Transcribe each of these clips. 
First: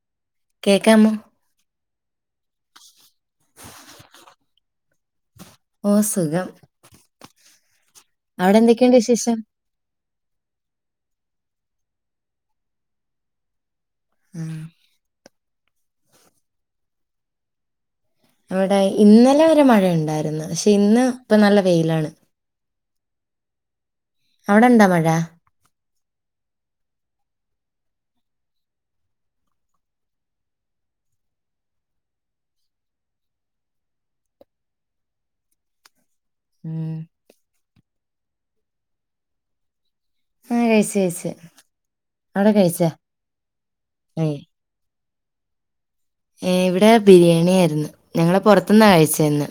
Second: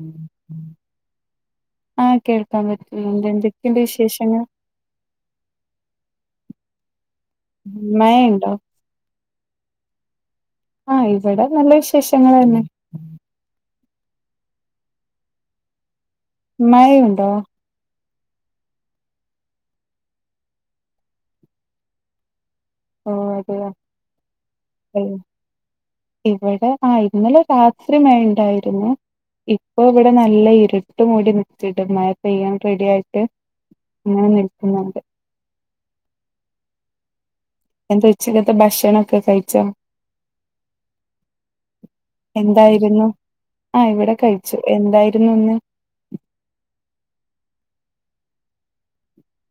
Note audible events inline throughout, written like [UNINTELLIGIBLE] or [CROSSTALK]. ഉം കേക്കാമോ? ആഹ് കേൾക്കാൻ പറ്റുന്നുണ്ട്. എന്തൊക്കെയുണ്ട് വിശേഷങ്ങൾ? ഓഹ് സുഖം മഴയിണ്ടോ? എന്ത് വിശേഷം? ആഹ് ഇവടെ നല്ല വിശേഷങ്ങളന്നെ ഉം മഴയുണ്ടോ? ഇവടെ ഇന്നലെ വരെ മഴ ണ്ടായിരുന്നു പക്ഷെ ഇന്ന് ഇപ്പം നല്ല വെയിലാണ്. ഓഹ് അതെയ അവടെ ണ്ട മഴ? ഇവടെ ആഹ് ഇന്നലെ രാത്രി മഴ ഇണ്ടായിരുന്നു. ഇപ്പൊ ഇവടെ നല്ല ഇര്ട്ട് മൂടി നിക്ക്ണ്ട് മഴ പെയ്യാൻ റെഡി ആയിട്ട്. ങ്ങനെ നിൽക്കുന്നുണ്ട് ഉം എന്തെ ഉച്ചക്കത്തെ ഭക്ഷണൊക്കെ കഴിച്ചോ? ആ കഴിച്ചു കഴിച്ചു അവിടെ കഴിച്ചാ എന്തായിരുന്നു ആഹ് ഇവടെ കഴിച്ചു. എന്തായിരുന്നു ഇന്ന്? ഏഹ് ഇവടെ ബിരിയാണി ആയ്രുന്നു ഞങ്ങള് പൊറത്ത്ന്നാ കഴിച്ചേന്ന്.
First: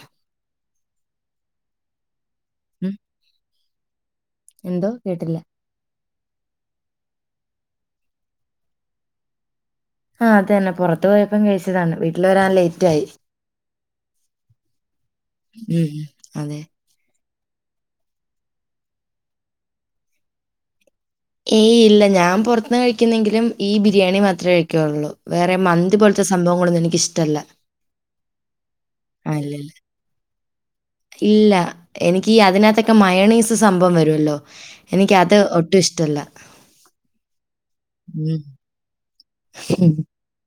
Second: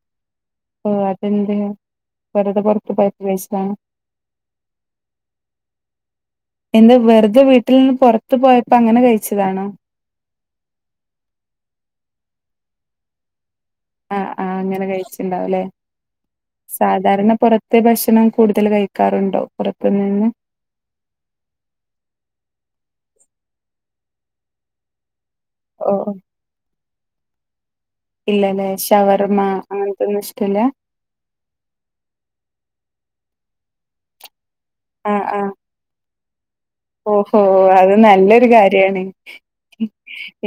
ഓഹ് അതെന്തേ വെറ്തെ പൊറത്ത് പോയപ്പൊ കഴിച്ചതാണോ? എന്തോ കേട്ടില്ല? എന്താ വെറുതെ വീട്ടിൽ നിന്ന് പൊറത്ത് പോയപ്പോ അങ്ങനെ കഴിച്ചതാണോ? ആഹ് അതന്നെ പൊറത്ത് പോയപ്പം കഴിച്ചതാണ്. വീട്ടിൽ വരാൻ ലെയ്റ്റായി. ആഹ് ആഹ് അങ്ങനെ കഴിച്ച്ണ്ടാവൂലെ. ഉം, അതെ സാധാരണ പൊറത്തെ ഭക്ഷണം കൂടുതൽ കഴിക്കാറുണ്ടോ പൊറത്ത് നിന്ന്? ഏയ് ഇല്ല. ഞാൻ പൊറത്ത്ന്ന് കഴിക്ക്ന്നെങ്കിലും ഈ ബിരിയാണി മാത്രെ കഴിക്കുള്ളൂ. വേറെ മന്തി ഓഹ് പോലത്തെ സ സംഭവങ്ങളൊന്നും എനിക്ക് ഇഷ്ടല്ല. ഇല്ലലേ? ഷവർമ്മ അങ്ങനത്തൊന്നും ഇഷ്ടല്ലാ? ഇല്ല എനിക്കീ അതിനകത്തൊക്കെ മയെണെയ്സ് സംഭവം വരുല്ലോ. എനിക്ക് ആഹ് അത് ആഹ് ഒട്ടും ഇഷ് ട്ടല്ല ഓഹോ അത് നല്ലൊരു കാര്യാണ്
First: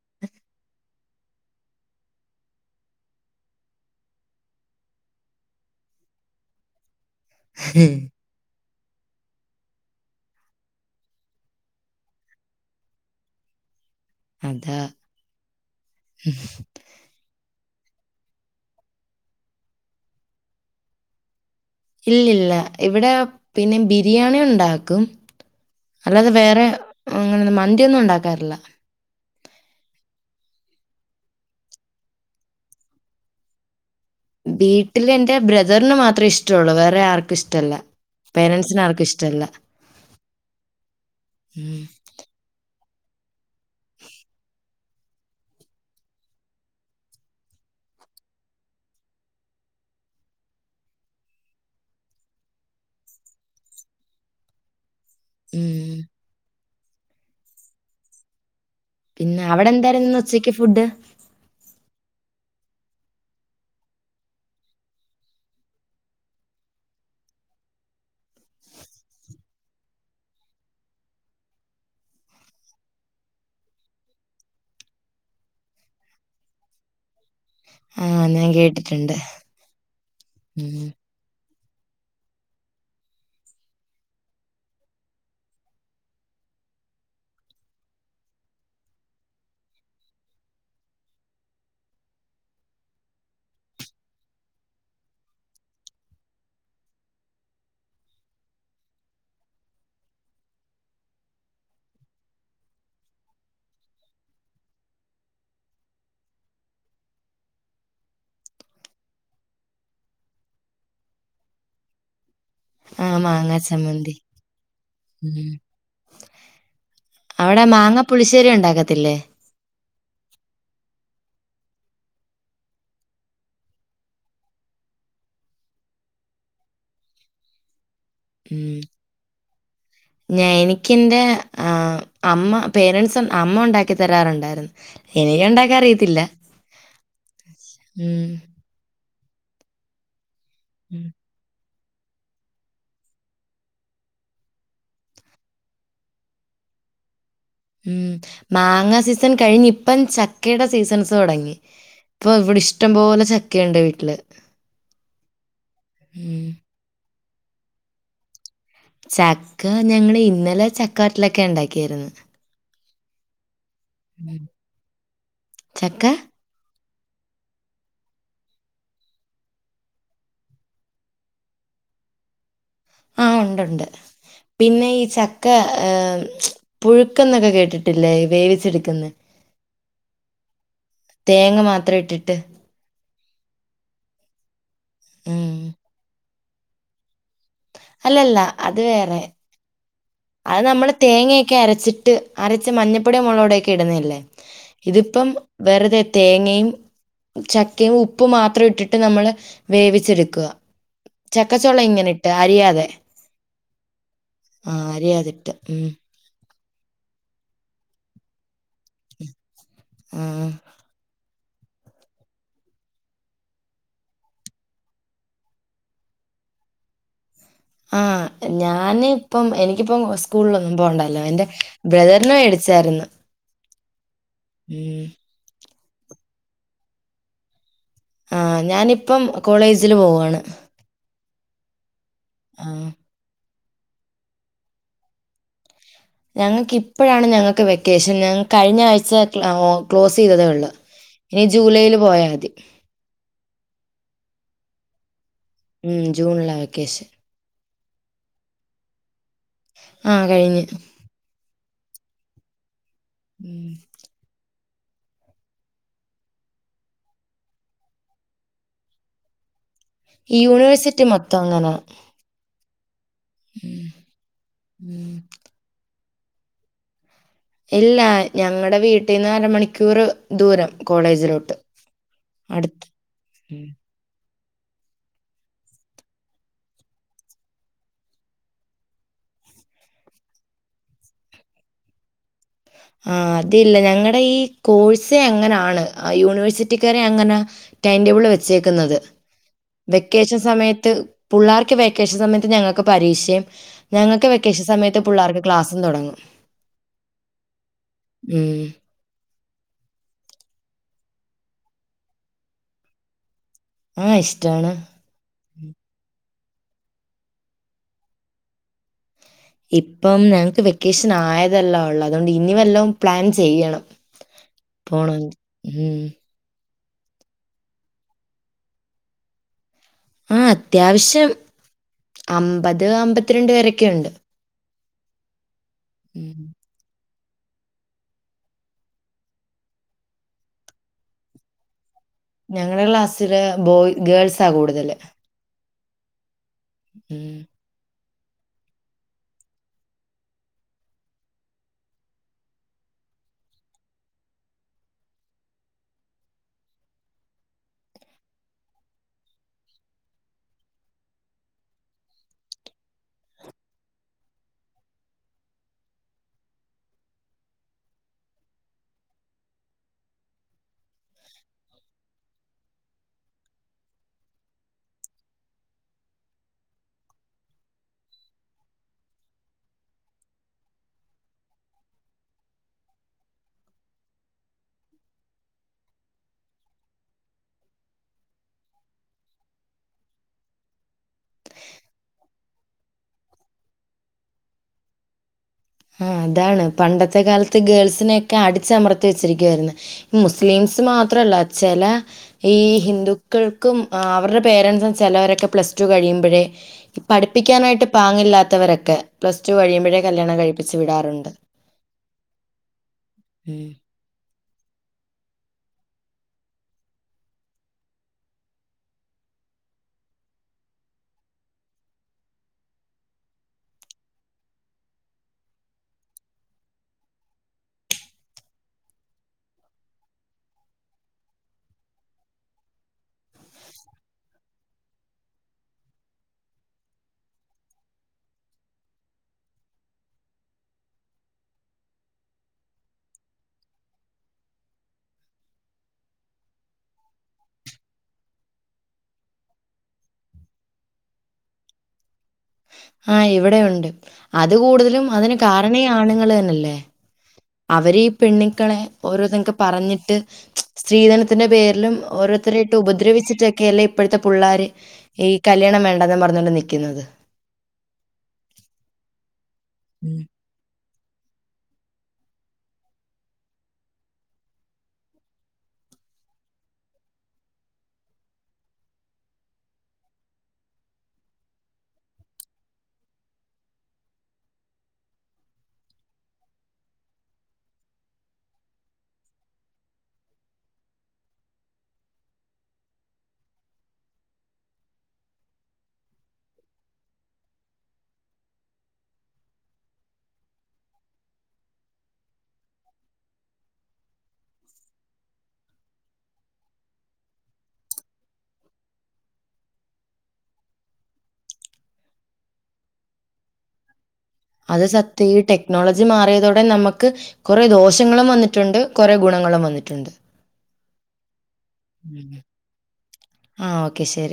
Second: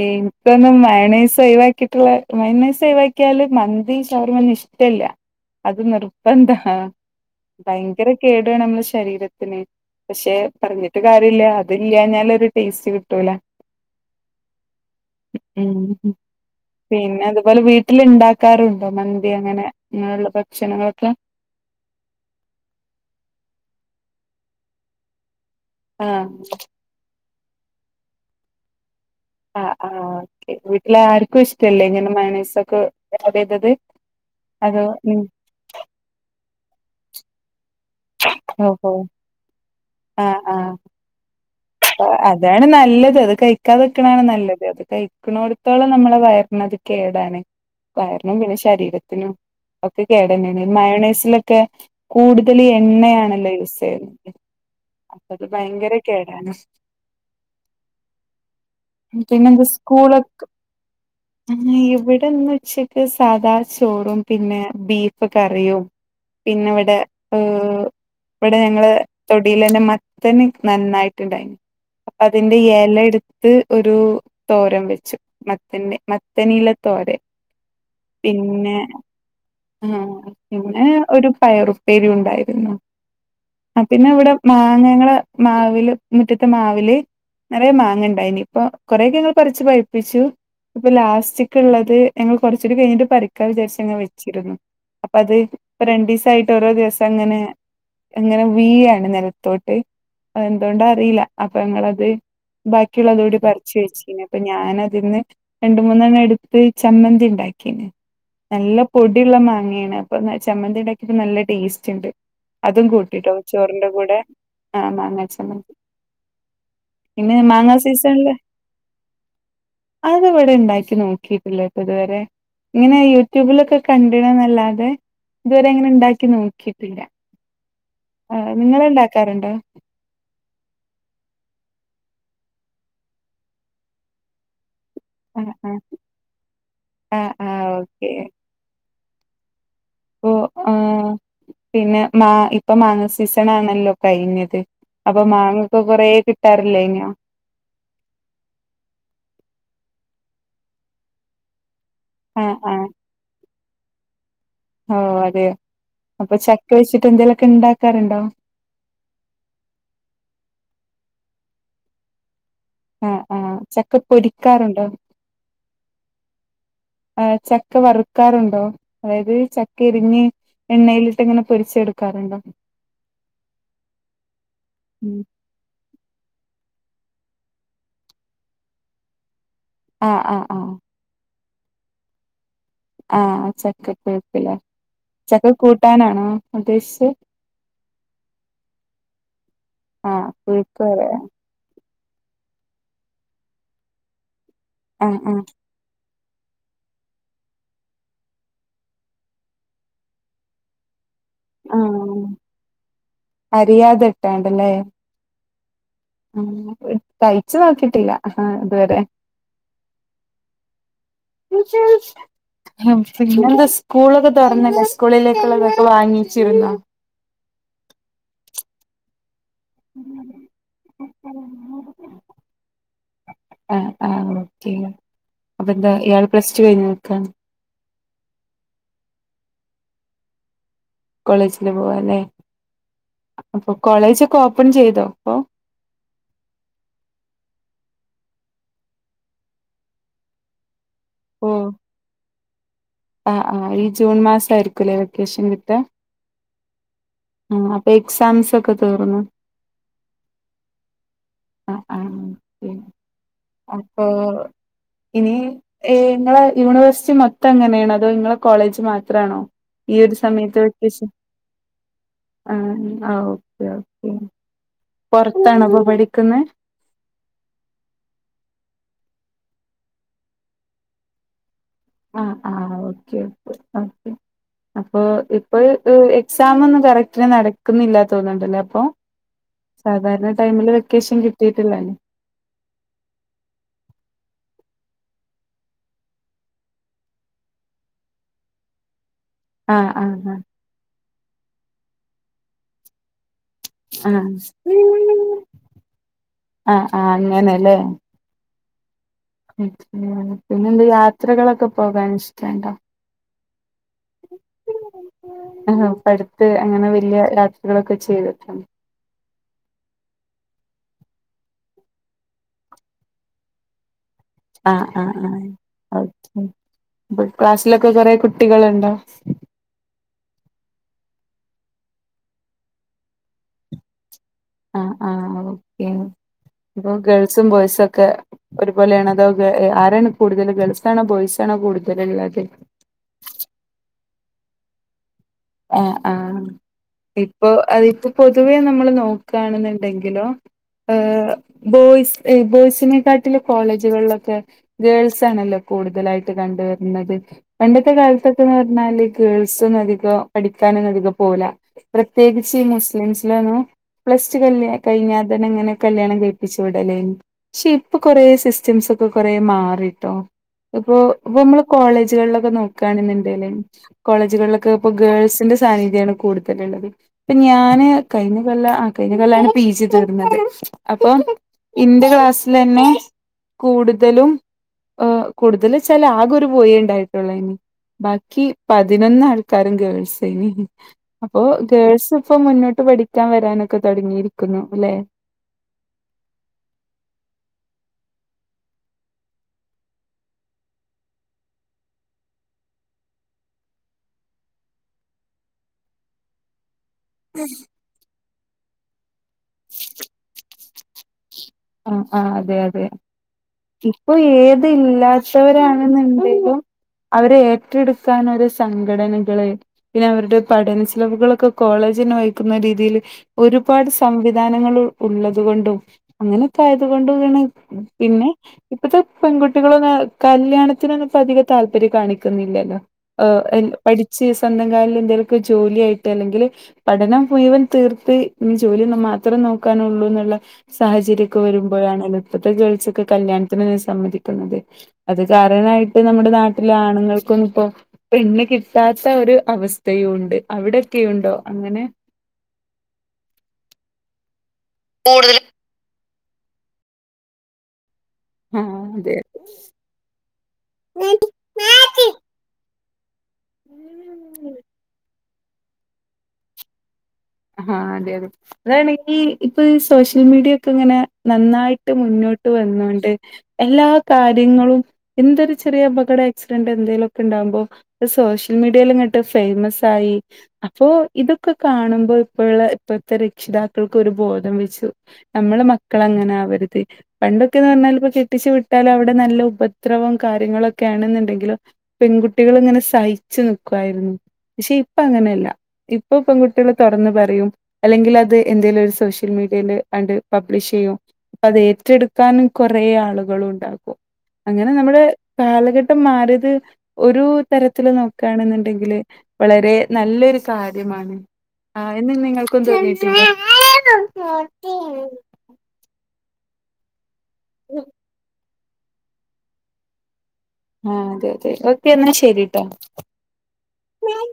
എനിക്കൊന്നും മയണെയ്സ് ഒഴിവാക്കിയിട്ടുള്ള മയണെയ്സ് ഒഴിവാക്കിയാല് മന്തി ഷവർമൊന്നും ഇഷ്ടല്ല. അത് നിർബന്ധാ ഭയങ്കര കേടാണ് നമ്മളെ ശരീരത്തിന് പക്ഷെ പറഞ്ഞ കാര്യല്ല അത് ഇല്ലാഞ്ഞാല് ഒര് ടേസ്റ്റ് കിട്ടൂല. അതാ. ഉം പിന്നെ അതുപോലെ വീട്ടില് ണ്ടാക്കാറ്ണ്ടോ മന്തി അങ്ങനെ അങ്ങനെള്ള ഭക്ഷണങ്ങളൊക്കെ? ഇല്ലില്ല ഇവിടെ പിന്നെ ബിരിയാണി ഉണ്ടാക്കും. ആഹ് അല്ലാതെ വേറെ അങ്ങനൊന്നു മന്തിയൊന്നും ണ്ടാക്കാറല്ല ആഹ് ആഹ് ഒക്കെ വീട്ടിലാര്ക്കും ഇഷ്ടല്ലേ ഇങ്ങനെ മയൊണെയ്സൊക്കെ ചെയ്തത്? അതോ ഉം വീട്ടിലെന്റെ ബ്രദറിന് മാത്രേ ഇഷ്ടൊള്ളു വേറെ ആർക്കും ഇഷ്ടല്ല. ഓഹോ പേരൻസ്നാർക്കും ഇഷ്ടല്ല. ആഹ് ആഹ് അതാണ് നല്ലത് അത് കഴിക്കാതെക്ക്ണാണ് നല്ലത്. അത് കഴിക്കണോട്ത്തോളം നമ്മളെ വയറ്നത് കേടാണ് വയറ്നും പിന്നെ ശരീരത്തിനും. ഒക്കെ കേടന്നേണ് മയോണേസിലൊക്കെ കൂടുതൽ ണ്ണയാണല്ലോ യൂസെയ്യ്ന്നത് അപ്പത് ഭയങ്കര ഉം. കേ പിന്നെ അവിടെ എന്തായിരുന്നു ഇന്ന് [UNINTELLIGIBLE] ഉച്ചയ്ക്ക് ഫുഡ്? ഇവിടെന്നുച്ചക്ക് സാധാ ചോറും പിന്നെ ബീഫ് കറിയും. പിന്നെവിടെ ഏഹ് വെടെ ഞങ്ങളെ തൊടീലെന്നെ മത്തന നന്നായിട്ട്ണ്ടായ്ന്. അപ്പ അതിന്റെ എല എടുത്ത് ഒരു തോരം വെച്ചു. മത്തൻ്റെ മത്തനില തോരെൻ. ആ ഞാൻ പിന്നെ കേട്ടിട്ടുണ്ട്. ഉം. പിന്നെ ഒരു പയറുപ്പേരി ഉണ്ടായിരുന്നു. പിന്നെവടെ മാങ്ങകള് മാവില് മുറ്റത്തെ മാവില് നെറയെ മാങ്ങണ്ടായിനി പ്പൊ കൊറെയൊക്കെ ങ്ങള് പറിച്ച് പഴ്പ്പിച്ചു. പ്പൊ ലാസ്റ്റക്ള്ളത് ഞങ്ങള് കൊറച്ചൂടി കഴിഞ്ഞിട്ട് പറിക്കാ വിചാരിച്ചങ്ങനെ വെച്ചിരുന്നു അപ്പത് പ്പൊരണ്ടീസായിട്ട് ഓരോ ദിവസങ്ങനെ അങ്ങനെ വീഴാണ് നെലത്തോട്ട് അ എന്തോണ്ടാ അറീല്ല അപ്പൊ ഞങ്ങളത്. ബാക്കിള്ളതൂടി പറിച്ച് വെച് അപ്പൊ ഞാന അതിന്ന് രണ്ട് മൂന്നെണ്ണേട്ത്ത് ചമ്മന്തി ണ്ടാക്കീന് നല്ല പൊടിള്ള മാങ്ങയാണ് അപ്പൊ ചമ്മന്തി ണ്ടാക്കിയപ്പോ നല്ല ടേസ്റ്റ്ണ്ട്. അതും ആ കൂട്ടിട്ടോ മാങ്ങാ ചോറിന്റെ ചമ്മന്തി. കൂടെ ആ മാങ്ങ ഉം. ചമ്മന്തി പിന്നെ അവിടെ മാങ്ങാ സീസൺല്. പുളിശ്ശേരി ഉണ്ടാക്കത്തില്ലേ? അത് ഇവിടെണ്ടാക്കി നോക്കിട്ടില്ലട്ടൊ ഇതുവരെ ഇങ്ങനെ യൂട്യൂബിലൊക്കെ കണ്ട്ണ് ന്നല്ലാതെ ഇതുവരെ അങ്ങനെ ണ്ടാക്കി നോക്കിട്ടില്ല. ആ നിങ്ങള്ണ്ടാക്കാറുണ്ടോ? ഞൻ എനിക്കെന്റെ ആ അമ്മ പേരൻറ്സ് അമ്മ ഉണ്ടാക്കി തരാറുണ്ടായിരുന്നു. ആ ആ എനിക്ക്ണ്ടാക്ക അറിയത്തില്ല. ആ ആ ഓക്കെ ഓ ആഹ് ഉം. പിന്നെ മാ ഇപ്പൊ മാങ്ങ സീസണല്ലോ കഴിഞ്ഞത് അപ്പൊ മാങ്ങക്കെ കൊറേ കിട്ടാറില്യേന്യ ഉം മാങ്ങ സീസൺ കഴിഞ്ഞ് ഇപ്പം ചക്കേടെ സീസൺസ് തൊടങ്ങി ഇപ്പൊ ആ വിടെ ആ ഇഷ്ടംപോലെ ചക്കേണ്ട് വീട്ടില് ഓ അതെ അപ്പൊ ഉം. ചക്ക വെച്ചിട്ട് എന്തേലൊക്കെ ണ്ടാക്കാറുണ്ടോ? ചക്ക ഞങ്ങള് ഇന്നലെ ചക്കാട്ടിലൊക്കെ ണ്ടാക്കിയാരുന്നു ആ ആ ചക്ക ഉം. പൊരിക്കാറുണ്ടോ? ചക്ക ആ ചക്ക വറുക്കാറുണ്ടോ അതായത് ചക്ക ഇരിഞ്ഞ് എണ്ണയിലിട്ടിങ്ങനെ പൊരിച്ചെടുക്കാറുണ്ടോ? ആ ഒണ്ട്ണ്ട് പിന്നെ ഈ ച ഉം ക്ക ഏ പുഴുക്ക് ന്നൊക്കെ കേട്ടിട്ടില്ലേ വേവിച്ചെടുക്കുന്ന് ആ ആ ആഅ തേങ്ങ മാത്രട്ടിട്ട് ആ ചക്ക പുഴ്ക്കിലേ ഉം. ചക്ക കൂട്ടാനാണോ ഉദ്ദേശിച്ച് അല്ലല്ല അത് വേറെ ആഹ് അത് പുഴുക്ക് ന്നമ്മള് പറയാ തേങ്ങയൊക്കെ അരച്ചിട്ട് അരച്ച് മഞ്ഞപ്പൊടി മുളക് പൊടിയൊക്കട്ന്നല്യേ ആഹ് ഇതിപ്പം ആഹ് വെറുതെ തേങ്ങയും ചക്കേം ഉപ്പ് മാത്രം ഇട്ടിട്ട് ന്നമ്മള് വേവിച്ചെട്ക്ക ആഹ് ചക്കച്ചോളയിങ്ങനെട്ട് അരിയാതെ അരിയാതെ ആ ഈ അതിട്ട് ഉം കയ്ച്ചു നോക്കീട്ടില്ല ആഇതുവരെ ആ [UNINTELLIGIBLE] പിന്നെന്താ സ്കൂളൊക്കെ തുറന്നല്ലെ സ്കൂളിലേക്കുള്ളതൊക്കെ വാങ്ങിച്ചിരുന്നോ? ആ ഞാന് പ്പം എനി ക്കിപ്പം സ്കൂളിലൊന്നും പോണ്ടാല്ലോ എന്റെ ബ്രദറിന് മേടിച്ചാരുന്നു അ ആ ഓക്കെയോ അപ്പന്താ ഇയാള് പ്ലസ്ടു കയിഞ്ഞു നിക്കാണോ? ആ ഞാനിപ്പം കോളേജില് പോവാണ് കോളേജില് പോവാല്ലേ ആ അപ്പൊ പ്പൊ കോളേജോക്കെ ഓപ്പൺ ചെയ്തോ പ്പൊ ഞങ്ങക്കിപ്പഴാണ് ഞങ്ങക്ക് വെക്കേഷൻ ഞങ്ങക്ക് കഴിഞാഴ്ച ക്ലാ ക്ലോസ് ചെയ്തതേയൊള്ളു ഇനി ജൂലൈല് പോയാമതി ആആ ഈ ജൂൺ മാസം ആയിരിക്കുലെ വെക്കേഷൻ കിട്ട ഉം ജൂണിലാ വെക്കേഷൻ ആ അപ്പൊ എക്സാംസൊക്കെ തീർന്നൊ ആ കഴിഞ്ഞി അ ആ ഉം അപ്പോ ഇനി ഏ ങ്ങളെ യൂണിവേഴ്സിറ്റി മൊത്തം ങ്ങനേണോ അതോ ങ്ങളെ കോളേജ് മാത്രാണൊ ഈ ഒരു സമയത്ത് വെക്കേഷൻ തങ്ങന ആ ആ ഓക്കേ ഓക്കേ ഉം പൊറത്താണോ പ്പ പഠിക്കുന്നെ? ഇല്ല ഞങ്ങടെ വീട്ടീന്ന് അരമണിക്കൂറ് ദൂരം കോളേജിലോട്ട് ആ ആ അടുത്ത് ഓക്കെ ഓ ഉം ആ പി അപ്പൊ ഇപ്പൊ എക്സമൊന്നും കറക്റ്റിന് നടക്കുന്നില്ല തോന്ന്ണ്ട്ല്ലേ അപ്പൊ സാധാരണ ടൈമില് വെക്കേഷൻ കിട്ടീട്ടില്ലായിന്ന് ആ അതില്ല ഞങ്ങടെ ഈ കോഴ്സേ അങ്ങനാണ് യൂണിവേഴ്സിറ്റിക്കാരങ്ങനെ ടൈംടബിള് വെച്ചേക്ക്ന്നത് ആഹ് ആഹ് വെക്കേഷം സമയത്ത് പുള്ളാർക്ക് വെക്കേഷം സമയത്ത് ഞങ്ങക്ക് പരീക്ഷിം ആഹ് ഞങ്ങക്ക് ആഹ് വെക്കേഷ സമയത്ത് പുള്ളാർക്ക് ക്ലാസ്സും തൊടങ്ങും ആഹ് ആഹ് അങ്ങനെലേ ഉം അത പിന്നെന്ത് യാത്രകളൊക്ക പോകാൻ ഇഷ്റ്റണ്ടൊ ആഹ് ഇഷ്ടാണ് ആഹ് ഇപ്പടുത്ത് അങ്ങനെ വല്യ യാത്രകളൊക്കെ ചെയ്തിട്ട്ണ്ട് ഇപ്പം ഞങ്ങക്ക് വെക്കേഷൻ ആയതല്ല ഒള്ള് അതുകൊണ്ട് ഇനി വല്ലൊം പ്ലാൻ ചെയ്യണം ആഹ് ആഹ് പോണോങ്കി. ആഹ് ഉം. ഓക്കെ അപ്പ ക്ലാസ്സിലൊക്കെ കൊറേ കുട്ടികളുണ്ടൊ ആഹ് അത്യാവശ്യം. അമ്പത് അമ്പത്തിര്രണ്ട് പേരൊക്കെണ്ട് ആഹ് ആഹ് ഓക്കെ ഉം. അപൊ ഗേൾസും ബോയ്സൊക്കെ ഒരുപോലെയാണ് അതൊ ആരാണ് കൂടുതല് ഗേൾസാണൊ ബോയ്സാണൊ കൂടുതല്ള്ള ഞങ്ങടെ ക്ലാസ്സില് ബോയ് ഗേൾസാ കൂടുതല് ആഹ് ആഹ് ഉം. ഇപ്പൊ അതിപ്പൊ പൊതുവേ നമ്മള് നോക്കാണ്ന്ന്ണ്ടെങ്കിലും ഏഹ് ബോയ്സ് ബോയ്സിനെക്കാട്ടിലു കോളേജ്കളിലൊക്കെ ഗേൾസ് ആണല്ലൊ കൂടുതലായിട്ട് കണ്ട് വരുന്നത് പണ്ടത്തെ കാലത്തൊക്കെന്ന് പർഞ്ഞാല് ഗേൾസൊന്നും അധികം പഠിക്കാനൊന്നും അധികം പോല പ്രത്യേകിച്ച് ഇ മുസ്ലിംസ്ലിലൊന്നും പ്ലസ് ടു കല് കഴ്ഞ്ഞാ തന്നെ ഇങ്ങനെ കല്യാണം കഴ്പ്പിച്ചുവിടലേന്നു പക്ഷെ ഇപ്പ കൊറേ സിസ്റ്റംസൊക്ക കൊറേ മാറിട്ടൊ ഇപ്പൊ ഇപ്പ നമ്മള് കോളേജ്കൾലൊക്ക നോക്കാണ്ന്ന്ണ്ടേല് കോളേജ്കൾലൊക്കെ ഇപ്പ ഗേൾ സിന്റെ സാന്നിധ്യാണ് കൂട്തല്ള്ളത് ഇപ്പൊ ഞാന് കഴിഞ്ഞ കൊല് ആഹ് കഴിഞ്ഞ കൊല്ലാണ് പി ജി തീർന്നത് അപ്പൊ ഇന്റെ ക്ലാസ്സ്ലന്നെ കൂട്തലും ഏഹ് കൂടുതല് ചാല് ആകെ ഒര് ബോയി ഇണ്ടായിട്ടൊള്ളു അയിന് ബാക്കി പതിനൊന്ന് ആൾക്കാരും ഗേൾസ് അപ്പൊ ഗേൾസ് ഇപ്പൊ മുന്നോട്ട് പഠിക്കാൻ വരാനൊക്കെ തുടങ്ങിയിരിക്കുന്നു അല്ലെ ആഹ് അതാണ് പണ്ടത്തെ കാലത്ത് ഗേൾസിനെയൊക്കെ അടിച്ചമർത്തി വെച്ചിരിക്കുവായിരുന്നു മുസ്ലിംസ് മാത്രല്ല ചെല ഈ ഹിന്ദുക്കൾക്കും ആഹ് അവര്ടെ പേരൻസും ചിലരൊക്കെ പ്ലസ് ടു കഴിയുമ്പഴെ പഠിപ്പിക്കാനായിട്ട് പാങ്ങില്ലാത്തവരൊക്കെ പ്ലസ് ടു കഴിയുമ്പഴെ കല്യാണം കഴിപ്പിച്ച് വിടാറുണ്ട് ആഹ് ആഹ് അതെ അതെ ഉം. ഇപ്പ ഏത് ഇല്ലാത്തവരാണ്ന്ന്ണ്ടേലും അവരെ ഏറ്റെട്ക്കാനൊരു സംഘടനകള് പിന്നെ അവര്ടെ പഠനചിലവുകളൊക്ക കോളേജന്നെ വഹിക്കുന്ന രീതിയില് ഒരുപാട് സംവിധാനങ്ങള് ഉള്ളത് കൊണ്ടും അങ്ങനെയൊക്കെ ആയത് കൊണ്ട് പിന്നെ ഇപ്പത്തെ പെൺകുട്ടികളൊന്നു കല്യാണത്തിനൊന്നു ഇപ്പ അധികം താല്പര്യം കാണിക്കുന്നില്ലല്ലൊ ഏഹ് പഠിച്ച് സ്വന്തം കാൽല് എന്തീലൊക്ക ജോലിയായിട്ട് അല്ലെങ്കില് പഠനം മുഴുവൻ തീർത്ത് ജോലിയൊന്നു മാത്രം നോക്കാനുള്ളു ന്ന്ള്ള സാഹചര്യൊക്ക വരുമ്പഴാണ് ഇപ്പത്തെ ഗേൾസൊക്ക കല്യാണ്ത്തിന് സമ്മതിക്ക്ണത് അത് കാരണായിട്ട് നമ്മുടെ നാട്ടിലെ ആണുങ്ങൾക്കൊന്ന് ഇപ്പൊ പെണ്ണ് കിട്ടാത്ത ഒര് അവസ്ഥയൂണ്ട് അവിടൊക്കെയുണ്ടൊ അങ്ങനെ ആ ഇവിടെ ഉണ്ട് അത് കൂടുതലും അതിന് കാരണേ ആണുങ്ങൾ തന്നല്ലേ അവര് ഈ ആഹ് പെണ്ണക്കളെ അതെ ഓരോത പറഞ്ഞിട്ട് സ്ത്രീധനത്തിന്റെ പേരിലും ഓരോരുത്തരായിട്ട് ഉപദ്രവിച്ചി ട്ടക്കെല്ലേ ഇപ്പഴത്തെ പിള്ളാര് ഈ കല്യാണം വേണ്ടാന്ന് പറഞ്ഞോണ്ട് നിക്കുന്നത് ആഹ് അതെ അതെ അതാണെങ്കിൽ ഇപ്പൊ ഉം. സോഷ്യൽ മീഡിയ ഒക്കെ അങ്ങനെ നന്നായിട്ട് മുന്നോട്ട് വന്നോണ്ട് എല്ലാ കാര്യങ്ങളും എന്തൊരു ചെറിയ അപകട ആക്സിഡന്റ് എന്തേലൊക്കെ ഉണ്ടാകുമ്പോ സോഷ്യൽ മീഡിയൽ ഇങ്ങട്ട് ഫേമസ് ആയി അപ്പോ ഇതൊക്കെ കാണുമ്പോ ഇപ്പള്ള ഇപ്പത്തെ രക്ഷിതാക്കൾക്ക് ഒരു ബോധം വെച്ചു നമ്മള് മക്കള അങ്ങനാവരുത് പണ്ടൊക്കെന്ന് പർഞ്ഞാൽ ഇപ്പോ കെട്ടിച്ചു വിട്ടാലും അവ്ടെ നല്ല ഉപദ്രവവും കാര്യങ്ങളും ഒക്കെയാണെന്നുണ്ടെങ്കിലോ പെൺകുട്ടികൾ ഇങ്ങനെ സഹിച്ചു നിക്കുവായിരുന്നു പക്ഷെ ഇപ്പൊ അങ്ങനെയല്ല ഇപ്പൊ പെൺ കുട്ടികള് തുറന്ന് പറ യും അല്ലെങ്കിൽ അത് എന്തെലും ഒരു സോഷ്യൽ മീഡിയൽ അങ്ട്ട് പബ്ലിഷ് ചെയ്യും അപ്പ അത് ഏറ്റെടുക്കാനും കൊറേ ആളുകള് ഉണ്ടാകും അങ്ങനെ നമ്മളെ കാലഘട്ടം മാറരുത് ഒരു തരത്തില് നോക്കാണ്ന്നുണ്ടെങ്കില് വളരെ നല്ലൊരു കാര്യമാണ് എന്നും നിങ്ങൾക്കും തോന്നീട്ടില്ലെ അത് സത്യം ഈ ടെക്നോളജി മാറിയതോടെ നമുക്ക് കുറേ ദോഷങ്ങളും വന്നി ട്ടുണ്ട് കുറേ ഗുണങ്ങളും വന്നിട്ടുണ്ട് ആഹ് അതെ അതെ ഓക്കെ ന്നാ ഉം. ശരിട്ടാ ആ ഓക്കെ ശരി.